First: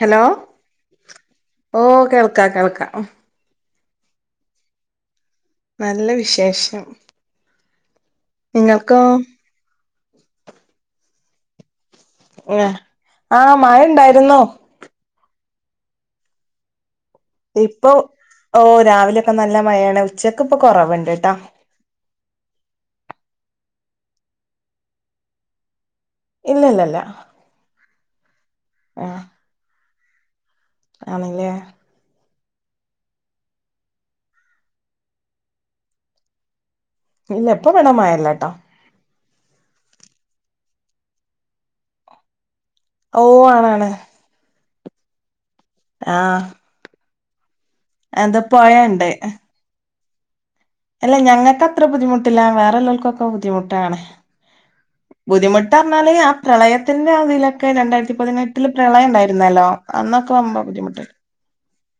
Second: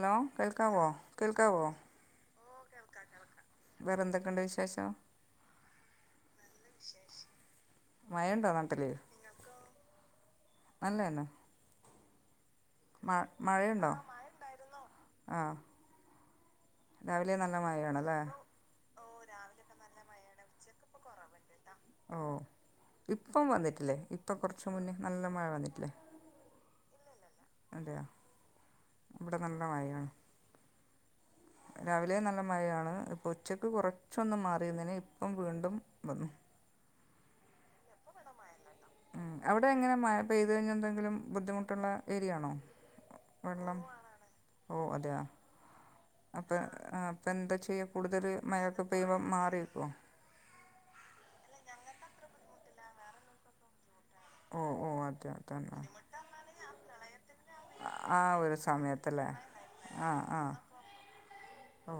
Hello കേൾക്കാവോ കേൾക്കാവോ ഓ കേൾക്ക കേൾക്ക വേറെന്തൊക്കെയുണ്ട് വിശേഷം നല്ല വിശേഷം മയണ്ടോ നാട്ടില് നിങ്ങൾക്കോ അല്ല അല്ല ആ ആ മഴ മഴയുണ്ടോ ഇണ്ടായിരുന്നു ആ രാവിലെ നല്ല ഇപ്പൊ മഴയാണല്ലേ ഓ രാവിലെക്കെ നല്ല മയേണ് ഉച്ചക്ക്പ്പൊ കൊറവുണ്ട് ട്ടോ ഓ ഇപ്പം വന്നിട്ടില്ലേ ഇപ്പൊ കൊറച്ച് മുന്നേ നല്ല മഴ വന്നിട്ടില്ലേ ഇല്ലല്ലല്ല അതെയാ ആഹ് ഇവിടെ നല്ല മഴേണ് ആണല്ലേ നല്ല മഴയാണ് ഇപ്പൊ ഉച്ചക്ക് കുറച്ചൊന്ന് മാറിയതേന് ഇപ്പം വീണ്ടും വന്നു ഇല്ല ഇപ്പവടെ മയല്ലെട്ടാ മ് അവിടെ എങ്ങനെ മഴ പെയ്ത് കഴിഞ്ഞന്തെങ്കിലും ബുദ്ധിമുട്ടുള്ള ഏരിയാണോ ഓ ആണാണ് ഓ അതെയ ആഹ് അപ്പൊ അപ്പ എന്താ ചെ യ്യാ കൂടുതല് അത് മഴക്കെ പൊഴണ്ട് പെയ്യുമ്പോ മാറി നിക്കോ അല്ല ഞങ്ങക്ക് അത്ര ബുദ്ധിമുട്ടില്ല വേറെള്ളോൽകൊക്കെ ബുദ്ധിമുട്ടാണ് ഓ ഓ അതെ തന്നെ ബുദ്ധിമുട്ടറഞ്ഞാല് ആ പ്രളയത്തിന്റതിലൊക്കെ രണ്ടായിരത്തി ആ ഒരു പതിനെട്ടില് പ്രളയം സമയത്തല്ലേ ഇണ്ടായി രുന്നല്ലോ ആ അന്നൊക്കെ ആ വമ്പം ബുദ്ധിമുട്ടേര്ന്ന് ഓ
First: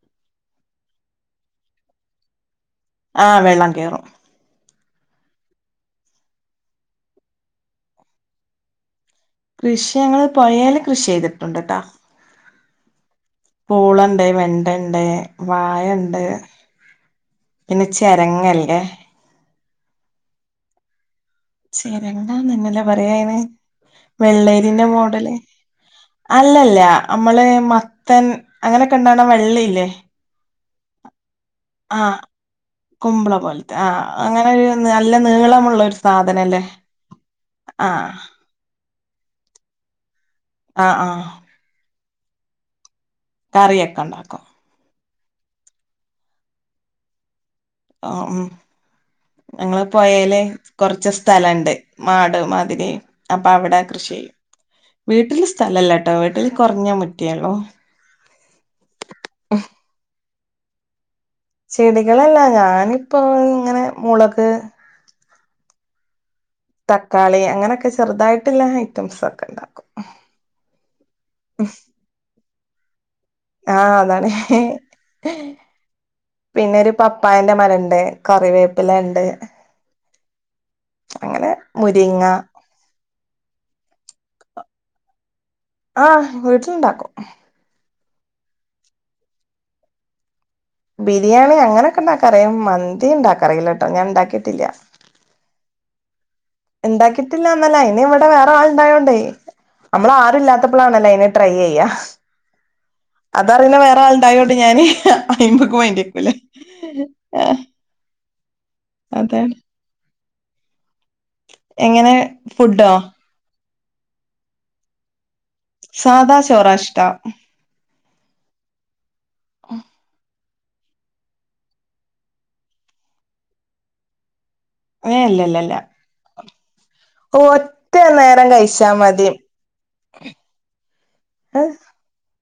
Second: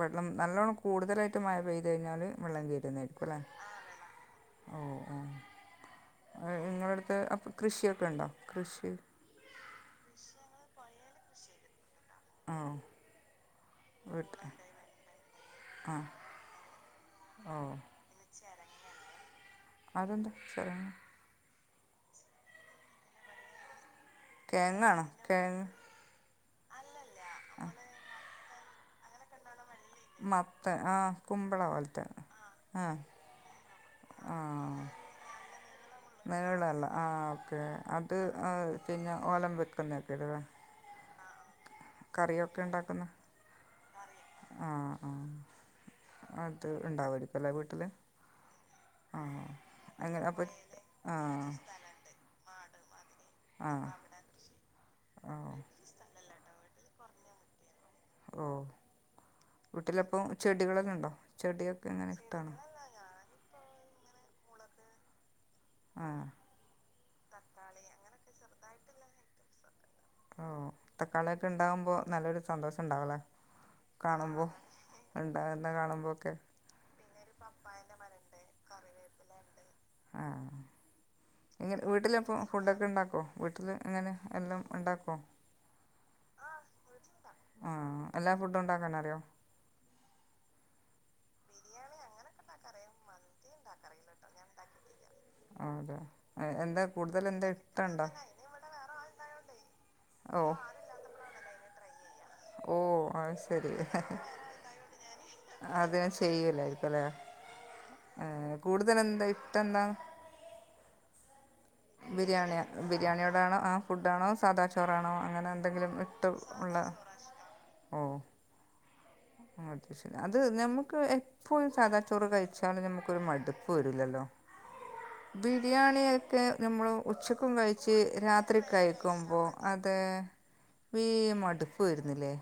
വെള്ളം നല്ലോണ്ണം കൂടുതലായിട്ട് മഴ പെയ്ത് കഴിഞ്ഞാല് വെള്ളം കയറും ആ വെള്ളം കേറും ഇങ്ങളടുത്ത് അപ്പൊ കൃഷിയൊക്കെ ഉണ്ടോ കൃഷി കൃഷി ഞങ്ങള് പൊയേല് കൃഷി ചെയ്തിട്ടുണ്ട്ട്ടാ ഓ പൂളണ്ട്, വീട്ട് വെണ്ടണ്ട്, ആ വായണ്ട് ഓ പിന്നെ ചെരങ്ങല്ലേ അതെന്ത ചെരങ്ങ ചെരങ്ങന്നനല്ലേ പറയായിന് വെള്ളരിന്റെ കിഴങ്ങാണോ മോഡല് കിഴങ്ങ് അല്ലല്ല നമ്മള് മത്തൻ അങ്ങനെക്കെ ഇണ്ടാക്ണ വള്ളിയില്ലേ ആ കുമ്പള പോലെത്തെ ആഹ് കുമ്പള പോലത്തെ ആ അങ്ങനെ ഒരു ആ നല്ല നീളമുള്ള ഒരു സാധനല്ലേ നിലവിള അല്ല ആ ഓക്കെ ആഹ് അത് പിന്നെ ഓലം വെക്കുന്ന ഒക്കെ ഇത് ലെ ആ ആ കറിയൊക്കെ ഇണ്ടാക്കുന്ന കറിയൊക്കെ ഇണ്ടാക്കോ ആ അത് ഇണ്ടാവപ്പല്ലെ വീട്ടില് ഞങ്ങള്ൾ പൊഴയില് കൊറച്ച് ആ സ്ഥലംഉ ണ്ട് മാട് മതിരിയും അപ്പൊ ആ അവിടെ കൃഷി ചെയ്യും വീട്ടില് സ്ഥലല്ലട്ടോ വീട്ടില് കുറഞ്ഞ മുറ്റ മേ ഇള്ളൂ. ഓ വീട്ടിലപ്പം ചെടികളെല്ലാം ഇണ്ടോ ചെടികളല്ല ഞാനിപ്പോൊ ഇങ്ങനെ മുളക് ആഹ്. തക്കാളി അങ്ങനെയൊക്കെ ചെറുതായിട്ടുള്ള ഐറ്റംസ് ഒക്കെ ഉണ്ടാക്കും. ഓ തക്കാളിയൊക്കെ ഉണ്ടാകുമ്പോ നല്ലൊരു സന്തോഷം ഉണ്ടാവുമല്ലേ. ആഹ് അതാണ്. ഉണ്ടാകുന്ന കാണുമ്പോൾ ഒക്കെ പിന്നെ ഒരു പപ്പായന്റെ മരണ്ട് കറിവേപ്പില ഇണ്ട്. ആ ഇങ്ങനെ മുരിങ്ങ വീട്ടിലപ്പം ഫുഡൊക്കെ ഉണ്ടാക്കോ വീട്ടില് ഇങ്ങനെ എല്ലാം ഉണ്ടാക്കോ ആഹ് വീട്ടിലുണ്ടാക്കും. ആ എല്ലാ ഫുഡും ഉണ്ടാക്കാനറിയോ. ബിരിയാണി അങ്ങനെയൊക്കെ ഉണ്ടാക്കാൻ അറിയാം മന്തി ഉണ്ടാക്കാൻ അറിയില്ല കേട്ടോ ഞാൻ ഉണ്ടാക്കിട്ടില്ല. ആ, അതെ. എ, എന്താ കൂടുതൽ എന്താ ഉണ്ടാക്കിട്ടില്ലന്നല്ല ഇനി ഇഷ്ടമുണ്ടോ ഇവിടെ വേറെ ആൾ ഇണ്ടായോണ്ടേ. നമ്മള ആരു ഇല്ലാത്തപ്പോളാണല്ലോ അത് ട്രൈ ചെയ്യ. ഓ ഓ ആ ശരി ആളുണ്ടായോണ്ട് ഞാന് അയിമക്ക് അത് മൈന്റെക്കൂല ചെയ്യൂലായിരിക്കുംല്ലേ. ആഹ് ഏഹ് കൂടുതൽ എന്താ ഇഷ്ട അതാണ് എന്താ എങ്ങനെ ബിരിയാണിയ ഫുഡോ ബിരിയാണിയോടാണോ ആ ഫുഡ് ആണോ സാദാ ചോറാണോ അങ്ങനെ എ എന്തെങ്കിലും ഇട്ട് സാദാ ചോറാ ഉള്ള ഇഷ്ടം ഓ അ അത് ശരി അ. അത് നമ്മുക്ക് എപ്പഴ് സാധാ ചോറ് കഴിച്ചാലും നമുക്ക് ഒരു മടുപ്പ് വരുല്ലല്ലോ ഏഹ് ഇല്ലല്ലല്ല ബിരിയാണി ഒക്കെ. നമ്മള് ഉച്ചക്കും കഴിച്ച് ഒറ്റ നേരം രാത്രി കഴിച്ചാ മതി കഴിക്കുമ്പോൾ അത് വീ മടുപ്പ് വരുന്നില്ലേ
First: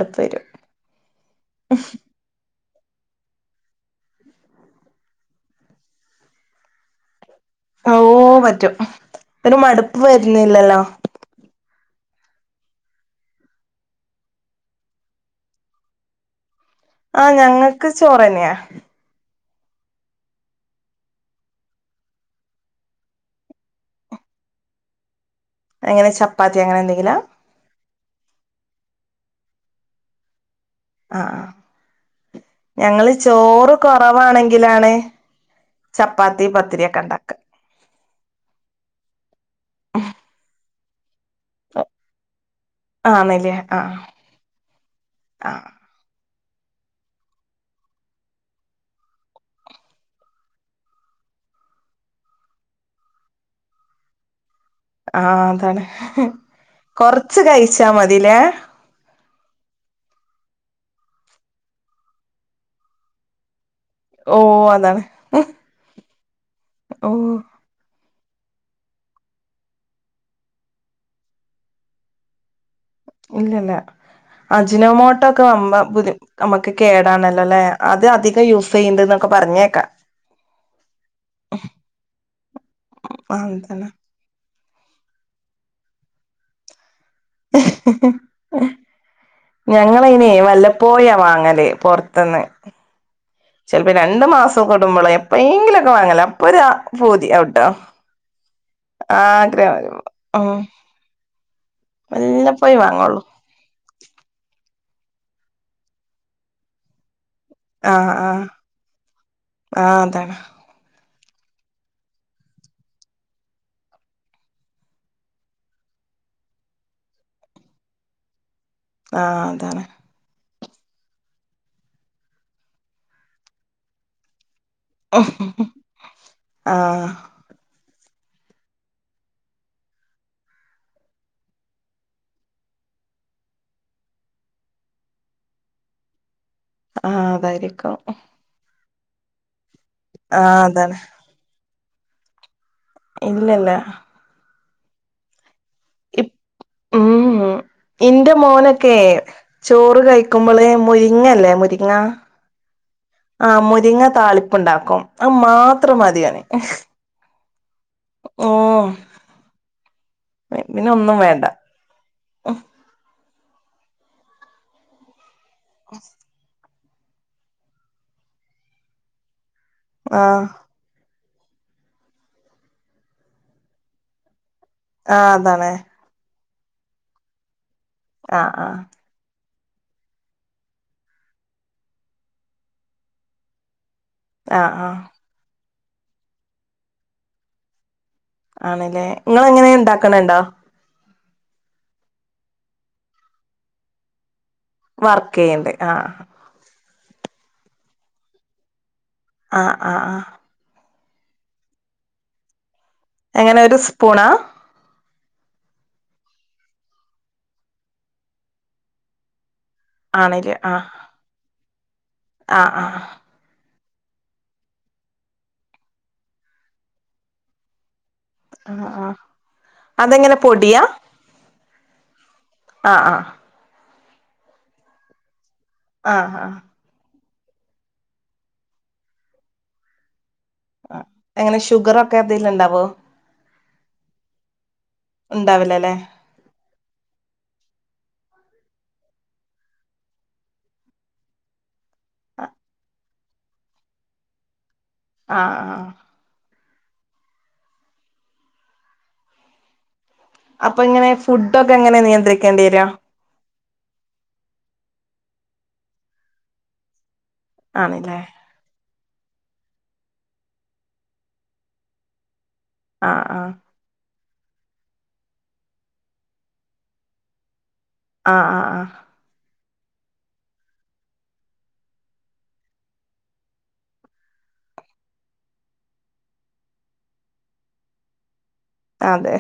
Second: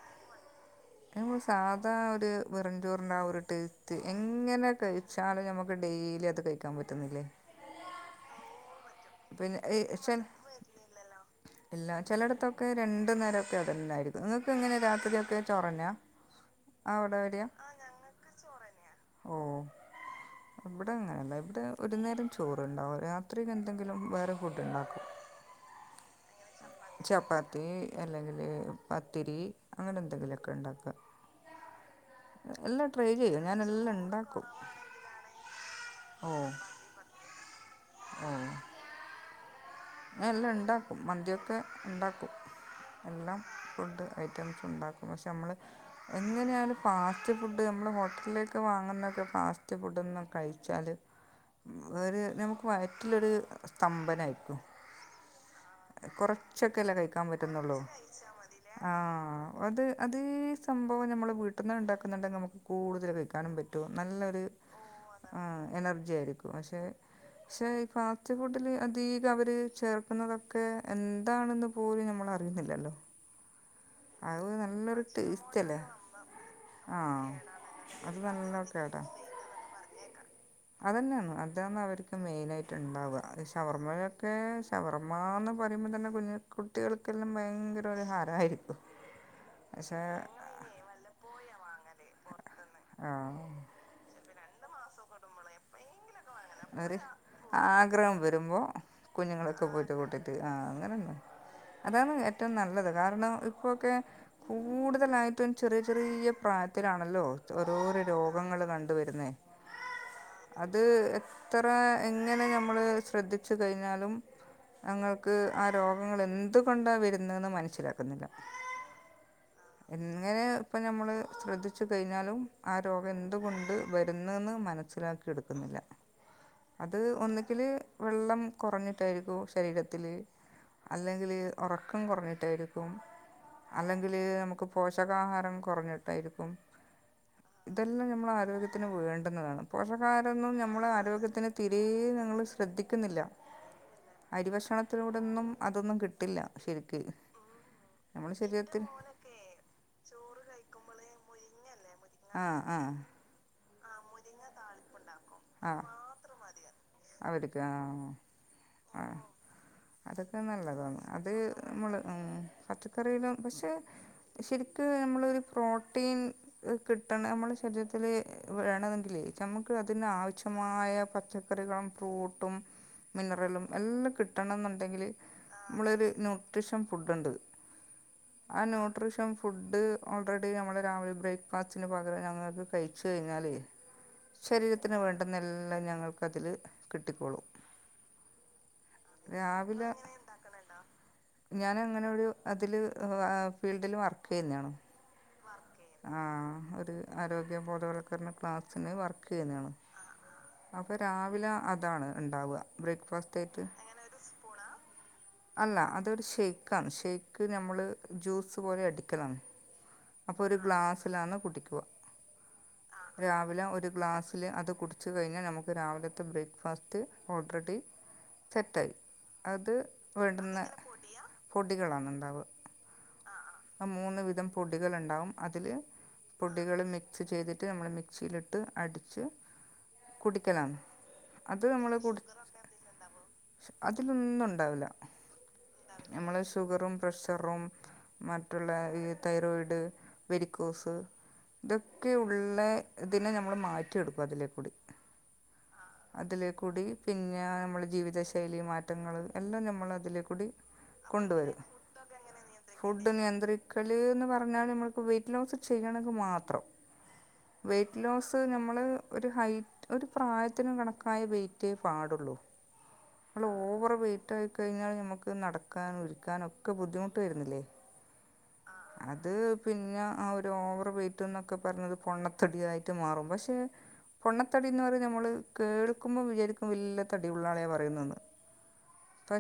പത്തരും [inaudible] നമ്മൾ സാധാ ഒരു വെറിഞ്ചോറിന്റെ ആ ഒരു ടേസ്റ്റ് എങ്ങനെ കഴിച്ചാലും ഞമ്മക്ക് ഡെയിലി അത് കഴിക്കാൻ പറ്റുന്നില്ലേ. ഓ പറ്റും ഒരു പിന്നെ ഈ മടുപ്പ് ചില വരുന്നില്ലല്ലോ. എല്ലാ ചിലയിടത്തൊക്കെ രണ്ടു നേരമൊക്കെ അതന്നായിരിക്കും നിങ്ങൾക്ക് എങ്ങനെ രാത്രിയൊക്കെ ചോറ് തന്നയാ. ആഹ് ഞങ്ങക്ക് ചോറന്നയാ. ഓ ഇവിടെ അങ്ങനല്ല ഇവിടെ ഒരു നേരം ചോറണ്ടാവും രാത്രി ക എന്തെങ്കിലും വേറെ ഫുഡ് ഉണ്ടാക്കും. അങ്ങനെ ചപ്പാത്തി അങ്ങനെ എന്തെങ്കിലാ ചപ്പാത്തി അല്ലെങ്കിൽ പത്തിരി അങ്ങനെ എന്തെങ്കിലുമൊക്കെ ഉണ്ടാക്കുക. ആഹ് ആഹ് എല്ലാം ട്രൈ ഞങ്ങള് ചെയ്യും ചോറ് ഞാനെല്ലാം ഉണ്ടാക്കും കുറവാണെങ്കിലാണ്. ചപ്പാത്തി പത്തിരി ഒക്കെ ഉണ്ടാക്ക ഉം എല്ലാം ഉണ്ടാക്കും മന്തിയൊക്കെ ക്കെ ഉണ്ടാക്കും എല്ലാം ആണല്ലേ ആഹ് ഫുഡ് ഐറ്റംസും ഉണ്ടാക്കും പഷേ നമ്മള് ആഹ് അങ്ങനെയാണ് ഫാസ്റ്റ് ഫുഡ് നമ്മൾ ഹോട്ടലിലേക്ക് വാങ്ങുന്നതൊക്കെ ഫാസ്റ്റ് ഫുഡൊന്നും കഴിച്ചാല് വേറെ നമുക്ക് വയറ്റിലൊരു സ്തംഭന ആയിരിക്കും. ആ അതാണ് കഴിക്കാൻ കൊറച്ച് പറ്റുന്നുള്ളൂ കഴിച്ചാ മതിലേ ആഹ് അത് അതീ സംഭവം നമ്മള് വീട്ടന്ന ഉണ്ടാക്കുന്നുണ്ടെങ്കിൽ നമുക്ക് കൂടുതൽ കഴിക്കാനും പറ്റ റ്റും ഓ നല്ലൊരു അതാണ് എനർജി ആയിരിക്കും പക്ഷെ ഓ പക്ഷെ ക ഫാസ്റ്റ് ഫുഡിൽ അധീകം അവർ ചേർക്കുന്നതൊക്കെ എന്താണെന്ന് പോലും നമ്മൾ അറിയുന്നില്ലല്ലോ. അത് നല്ലൊരു അജിനോമോട്ട ഒക്കെ ടേസ്റ്റല്ലേ ആവുമ്പോ നമ്മുക്ക് ആഹ് കേടാണല്ലോ അല്ലെ അത് അധികം നല്ല യൂസ് ചെയ്യ. കേടാ ന്നത് പറഞ്ഞേക്കാം. അതന്നെയാണ് അതാന്ന് അവർക്ക് മെയിന ആയിട്ട് ഉണ്ടാവുക ആ തന്നെ ഷവർമ്മയൊക്കെ. ഷവർമ്മയന്ന് പറയുമ്പോൾ തന്നെ കുഞ്ഞു കുട്ടികൾക്കെല്ലാം ഭയങ്കര ഒരു ഹാരയിരിക്കും ഞങ്ങളൈനെ വല്ലപ്പോയ വാങ്ങല് പൊറ്ത്തന്ന്. ആഹ് ചിലപ്പോ രണ്ടു മാസം കൊടുമ്പോള എപ്പോെങ്കിലുംക്കെ വാങ്ങല ഒരു പറി പൂതി ആവുട്ടോ ആഗ്രഹം വെരുമ്പോ കുഞ്ഞുങ്ങളൊക്കെ ആഗ്രഹം പോയിട്ട് വരുമ്പോ കൂട്ടിട്ട് ഉം ആഹ് അങ്ങനെന്നെ അതാണ് ഏറ്റവും വല്ലപ്പോഴേ നല്ലത് വാങ്ങുള്ളൂ കാരണം ഇപ്പോക്കെ കൂടുതലായിട്ടും ചെറിയ ചെറിയ പ്രായത്തിലാണല്ലോ ആ ഓരോരോ ആ രോഗങ്ങള് കണ്ടോവരുന്നേ? ആ അതാണ് അത് എത്ര എങ്ങനെ ഞമ്മള് ശ്രദ്ധിച്ചു കഴിഞ്ഞാലും. ഞങ്ങക്ക് ആ രോഗങ്ങളെന്തുകൊണ്ടാ വെരുന്നേന്ന് മനസ്സിലാക്കത്തില്ല ആഹ് അതാണ് അപ്പോൾ നമ്മൾ ശ്രദ്ധിച്ചു കഴിഞ്ഞാലും ആ രോഗം എന്തുകൊണ്ട് വരുന്നെന്ന് മ മനസിലാക്കിയെടുക്കുന്നില്ല ആ അത് ഒന്നെങ്കില് വെള്ളം കുറഞ്ഞിട്ടായിരിക്കോ ശരീരത്തില്. അല്ലെങ്കില് ഒറക്കം കൊറഞ്ഞിട്ടായിരിക്കും. അല്ലെങ്കില് നമുക്ക് പോഷകാഹാരം കൊറഞ്ഞിട്ടായിരിക്കും. ആഹ് അതായിരിക്കും ഉം ത്തിന് വേണ്ടുന്നതാണ് പോഷകാരും നമ്മള് അതാണ് തീരെ നമ്മൾ ശ്രദ്ധിക്കുന്നില്ല ഇല്ലല്ല അരി ഭക്ഷണത്തിലൂടെന്നും ഒന്നും കിട്ടില്ല ശരിക്ക ഉം ഇന്റെ മോനൊക്കെ ചോറ് കഴിക്കുമ്പോള് മുരിങ്ങല്ലേ മുരിങ്ങ ആഹ് ആഹ് ആ മുരിങ്ങ താളിപ്പ്ണ്ടാക്കും അത് ആഹ് മാത്രം മതിഒന് അവര്ക്ക് ആഹ് ആഹ് അതൊക്കെ പിന്നെ നല്ലതാണ് ഒന്നും അത് വേണ്ട നമ്മള് പച്ചക്കറിയിലും പക്ഷെ ശെരിക്ക് നമ്മളൊരു പ്രോട്ടീൻ കിട്ടണം നമ്മുടെ ശരീരത്തിൽ വേണതെങ്കിൽേ നമുക്ക് അതി ആഹ് ആവശ്യമായ പച്ച ക്കറികളും ഫ്രൂട്ടും മിനറലും എല്ലാം കി കിട്ടണം എന്നുണ്ടെങ്കിൽ ആഹ് അതാണ് നമ്മളൊരു ന്യൂട്രീഷ്യൻ ഫുഡ്ണ്ട് ആഹ് ആ ആഹ് നുട്രിഷൻ ഫുഡ് ഓൾറെഡി നമ്മളെ രാവിലെ ബ്രേക്ക്ഫാസ്റ്റിന് പകരം ഞങ്ങൾത് കഴിച്ചു കഴിഞ്ഞാലേ ആഹ് ആഹ് ശരീരത്തിന് വേണ്ടുന്നെല്ലാം ഞങ്ങൾക്ക്തില് കിട്ടിക്കോളും. ആണ്ലേ? ഇങ്ങളെങ്ങനെ ഇണ്ടാക്ണ് ണ്ടോ? ഞാന അങ്ങനെ ഒരു അതില് ഫീൽഡില് വർക്ക് ചെയ്യുന്നതാണ് വർക്കെയ്യ്ണ്ട് ആഹാ ആരോഗ്യം ബോധവൽക്കരണ ക്ലാസ്സിന് വർക്ക് ആഹ ആ ആ അപ്പൊ രാവിലെ അതാണ് ഇണ്ടാവാ. എങ്ങനെ ഒരു സ്പൂണാ? അല്ല അതൊരു ഷെയ്ക്ക് ആണ് ഷെയ്ക്ക് നമ്മള് ജ്യൂസ് പോലെ അടിക്കലാണ്. ആണ്ല്ലേ അപ്പൊരു ആഹ് ഗ്ലാസ്സിലാന്ന് കുട്ടിക്കുക ആഹ് ആഹ് രാവിലെ ഒരു ഗ്ലാ ഗ്ലാസ്സിൽ അത് കുടിച്ച കഴിഞ്ഞാൽ നമുക്ക് രാവിലത്തെ ബ്രേക്ക്ഫാസ്റ്റ് ഓൾറെഡി ആഹ് സെറ്റായി ആഹ് അത് അതെങ്ങനെ വേണ്ടുന്ന പൊടിയാ പൊടികളാണ് ഉണ്ടാവു ആ ആ മൂന്ന് വിധം പൊടികൾ ഉണ്ടാവും അതില് ആഹ് പൊടികള് മ മിക്സ് ചെയ്തിട്ട് നമ്മൾ മിക്സിയിലിട്ട് അടിച്ച് കുടി കുടിക്കലാണ് ആ എങ്ങനെ അത് നമ്മൾ ഷുഗർ ഒക്കെ എന്തെിലും ഉണ്ടാവോ? അതിലൊന്നും ഉണ്ടാവില്ല. ഇണ്ടാവില്ലല്ലേ നമ്മളള് ഷുഗറും പ്രശ് റും മറ്റുള്ള തൈറോയിഡ് വേരിക്കോസ് ഇതൊ ഒക്കെ ഉള്ള തിനെ നമ്മള് മാറ്റിയെടുക്കും അതിലേക്കൂടി ആ ആ കൂടി പിന്നെ നമ്മളെ ജീവിതശൈലി മാറ്റങ്ങൾ എല്ലാം നമ്മൾ അതിലേ അപ്പൊ ഇങ്ങനെ ഫുഡ് ഒക്കെ എങ്ങനെ നിയന്ത്രിക്കേണ്ടിയേര? ക്കല് എന്ന് പറഞ്ഞാല് നമ്മുക്ക് വെയിറ്റ് ലോസ് ചെയ്യണങ്കിൽ മാത്രം വെയ്റ്റ് ആണല്ലേ ലോസ് ഞമ്മള് ഒരു ഹൈറ്റ് ഒരു പ്രായത്തിനും കണക്കായ വെയിറ്റേ പാടുള്ളൂ ആഹ് നമ്മള് ആഹ് ഓവർ വെയിറ്റ് ആയി കഴിഞ്ഞാല് നമ്മുക്ക് നടക്കാനും ഒരുക്കാനും ഒക്കെ ബുദ്ധിമുട്ട് വരുന്നില്ലേ ആ ആ ആ അത് പിന്നെ ആ ഒരു ഓവർ വെയ്റ്റ് എന്നൊക്കെ പറഞ്ഞത് പൊണ്ണത്തടി ആയിട്ട് മാറും പക്ഷെ പൊണ്ണത്തടി എന്ന് പറയുന്നെ നമ്മള് കേൾക്കുമ്പം വിചാരിക്കും വല്യ തടി ഉള്ളാളെ പറയുന്നെന്ന് അതെ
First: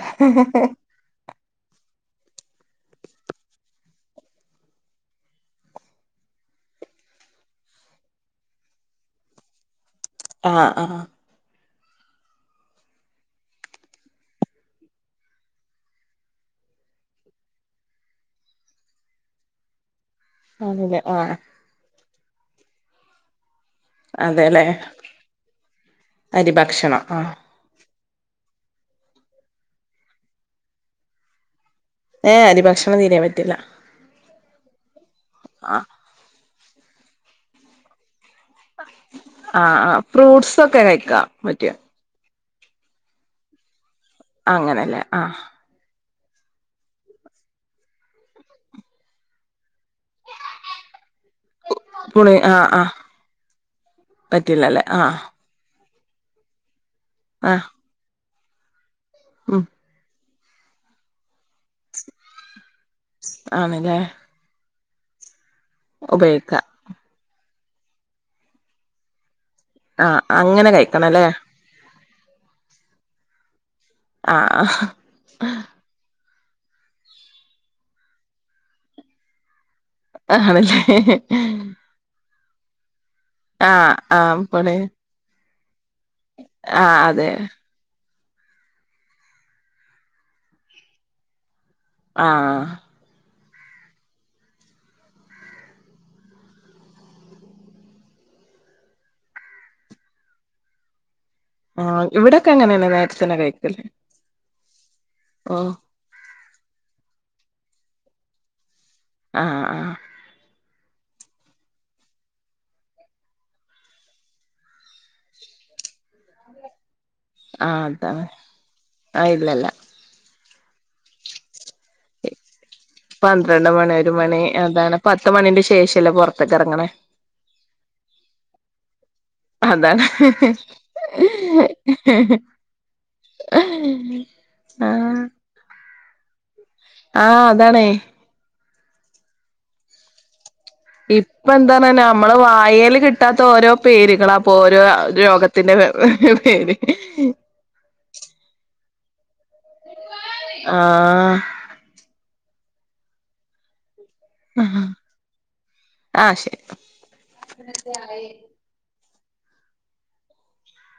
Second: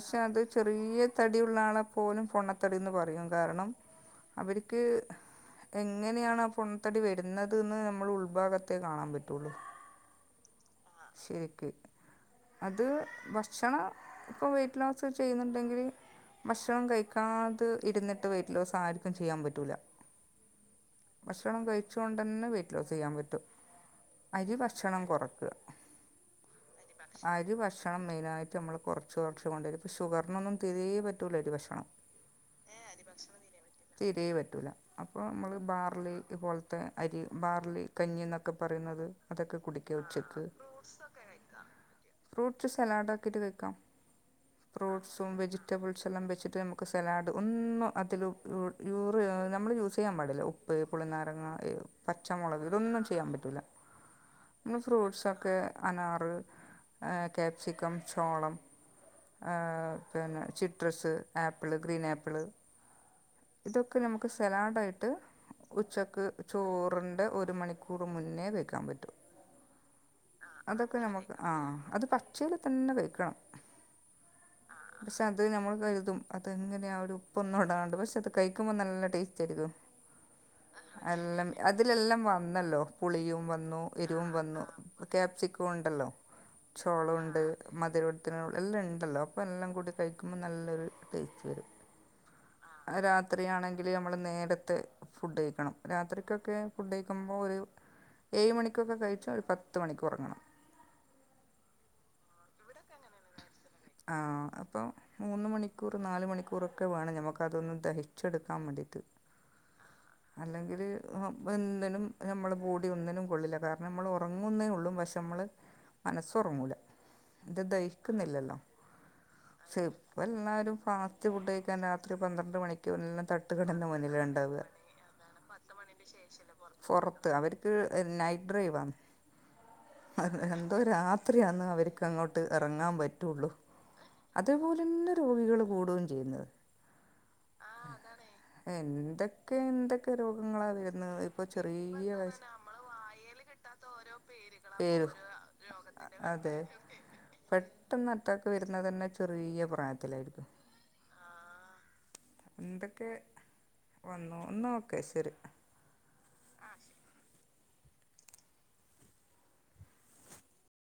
ചെറിയ തടി ഉള്ള ആളെപ്പോലും പൊണ്ണത്തടിന്ന് പറയും കാരണം അവർക്ക് എങ്ങനെയാണ് ആ പൊണ്ണത്തടി വരുന്നത് ന്ന് നമ്മൾ ഉൾഭാഗത്തെേ കാണാൻ പറ്റുള്ളു ആ ആ അത് ഭക്ഷണം ഇപ്പൊ വെറ്റ് ലോസ് ചെയ്യുന്നുണ്ടെങ്കില് ഭക്ഷണം കഴിക്കാതെ ഇരുന്നിട്ട് വെയ്റ്റ് ലോസ് ആർക്കും ചെയ്യാൻ പറ്റൂല ആണ്ലേ ആ ച്ച് കൊണ്ടെന്നെ വെയിറ്റ് ലോസ് ചെയ്യാൻ പറ്റും അരി അതെല്ലേ ഭക്ഷണം കുറയ്ക്കുക അരി ഭക്ഷണം ആ അരി ഭക്ഷണം മെയിനായിട്ട് നമ്മൾ കുറച്ച് കുറച്ച് കൊണ്ടുവരും പ്പോ ഷുഗറിനൊന്നും തീരെ പറ്റൂല അരി ഭക്ഷണം ഏ അരി ഭക്ഷണം തീരെ പറ്റില അപ്പോ നമ്മള് ബാർലി പോലത്തെ അരി ബാർലി കഞ്ഞി ക്കെ പറയുന്നത് അതൊക്കെ ആഹ് കുടിക്ക ആഹ് ഉച്ചക്ക് ഫ്രൂട്ട്സ് ഒക്കെ കഴിക്കാം പറ്റും ഫ്രൂട്ട്സ് സലാഡ് ആക്കിയിട്ട് കഴിക്കാം അങ്ങനെല്ലേ ആ സെല്ലാം വച്ചിട്ട് നമുക്ക് സലാഡ് ഒന്നും അതികം യൂറി നമ്മള് യൂസ് ചെയ്യാൻ പാടില്ല ഉപ്പ് പുളിനാരങ്ങ പുളി പച്ചമുളക് ആഹ് ആഹ് ഇതൊന്നും ചെയ്യാൻ പറ്റൂല പറ്റില്ലല്ലേ ആ അനാറ് കാപ്സിക്കം ചോളം ഉം പിന്നെ സിട്രസ്സ് ആപ്പിള് ഗ്രീൻ ആപ്പിള് ഇതൊക്കെ ആണല്ലേ നമുക്ക് സലാഡായിട്ട് ഉച്ചക്ക് ഉപയോഗിക്കാം ചോറിന്റെ ഒരു മണിക്കൂർ മുന്നേ കഴിക്കാൻ പറ്റും ആ അങ്ങനെ കഴിക്കണല്ലേ? ച്ചില് തന്നെ വെക്കണം ആ കരുതും അതെങ്ങനെയാ ആ ഒരു ഉപ്പൊന്നും ഇണ്ടാണ്ട് പക്ഷെ അത് കഴിക്കുമ്പോ നല്ല ടേസ്റ്റ് ആയിരിക്കും ആണല്ലേ ല്ലോ പുളിയും വന്നു ആഹ് എരിവും ആഹ് വന്നു പുളി ക്യാപ്സിക്ക ണ്ടല്ലോ ആഹ് ചോളം അതെ ഉണ്ട് മതിരം ത്തി എല്ലാം ഉണ്ടല്ലോ അപ്പൊ എല്ലാം കൂടി കഴിക്കുമ്പോൾ നല്ലൊരു ടേസ്റ്റ് വരും ആ ത്രിയാണെങ്കില് നമ്മൾ നേരത്തെ ഫുഡ് കഴിക്കണം രാത്രിക്കൊക്കെ ഫുഡ് കഴിക്കുമ്പോ ഒരു ഏഴ് മണിക്കൊക്കെ കഴിച്ചു ഒരു പത്ത് മണിക്ക് ഉറങ്ങണം ആ ഇവിടൊക്കെ അങ്ങനെയന്നെ നേരത്തെത്തന്നേ കഴിക്കൽ ആ അപ്പൊ മൂന്ന് മണിക്കൂർ നാല് മണിക്കൂർ ക്കൂറൊക്ക വേണം നമുക്കതൊന്ന് ദഹിച്ചെടുക്കാൻ വേണ്ടിയിട്ട് ആ ആ ആ അല്ലെങ്കില് എന്തിനും നമ്മളെ ബോഡി ഒന്നിനും കൊള്ളില്ല കാരണം നമ്മള് ഉറങ്ങുംന്നേ ഉള്ളു പക്ഷെ നമ്മള് മനസ്സുറാങ്ങുലാഇത് ദഹിക്കുന്നില്ലല്ലോ ആയിലല്ല എല്ലാരും ഫാസ്റ്റ് ഫുഡ് ക ഴിക്കാൻ രാത്രി പന്ത്രണ്ട് മണിക്ക്എല്ലാം പന്ത്രണ്ട് തട്ടുകടന്റെ മണി ഒരു മണി മുന്നിലാഉണ്ടാവുക അതാണ് [unintelligible] പത്ത് എന്താണ് മണിന്റെ പത്ത്മണിന്റെ ശേഷല്ലേ ശേഷല്ലെ പുറത്തേക്ക് പു ഇറങ്ങണേ പുറത്ത് അവർക്ക് നൈറ്റ് ഡ്രൈവാ അതാണ് എന്തോ രാത്രിയാന്ന് അവർക്ക് അങ്ങോട്ട് എറങ്ങാൻ പറ്റുള്ളു ആ അതേപോലെന്നെ രോഗികൾ കൂടുകയും ചെയ്യുന്നത് ആ അതാണേ എന്തൊക്കെ എന്തൊക്കെ രോ ഇപ്പ എന്തന്ന നമ്മള് വായേല് കിട്ടാത്ത ഓരോ പേരുകളാ അപ്പൊ ഓരോ വരും രോഗത്തിന്റെ ഓരോ പേര് ട്ടന്ന് അറ്റാക്ക് വരുന്നത് തന്നെ ചെറിയ പ്ര ആ ആ എന്തൊക്കെ വന്നു എന്നാ ഓക്കെ ശരി ആ ശരി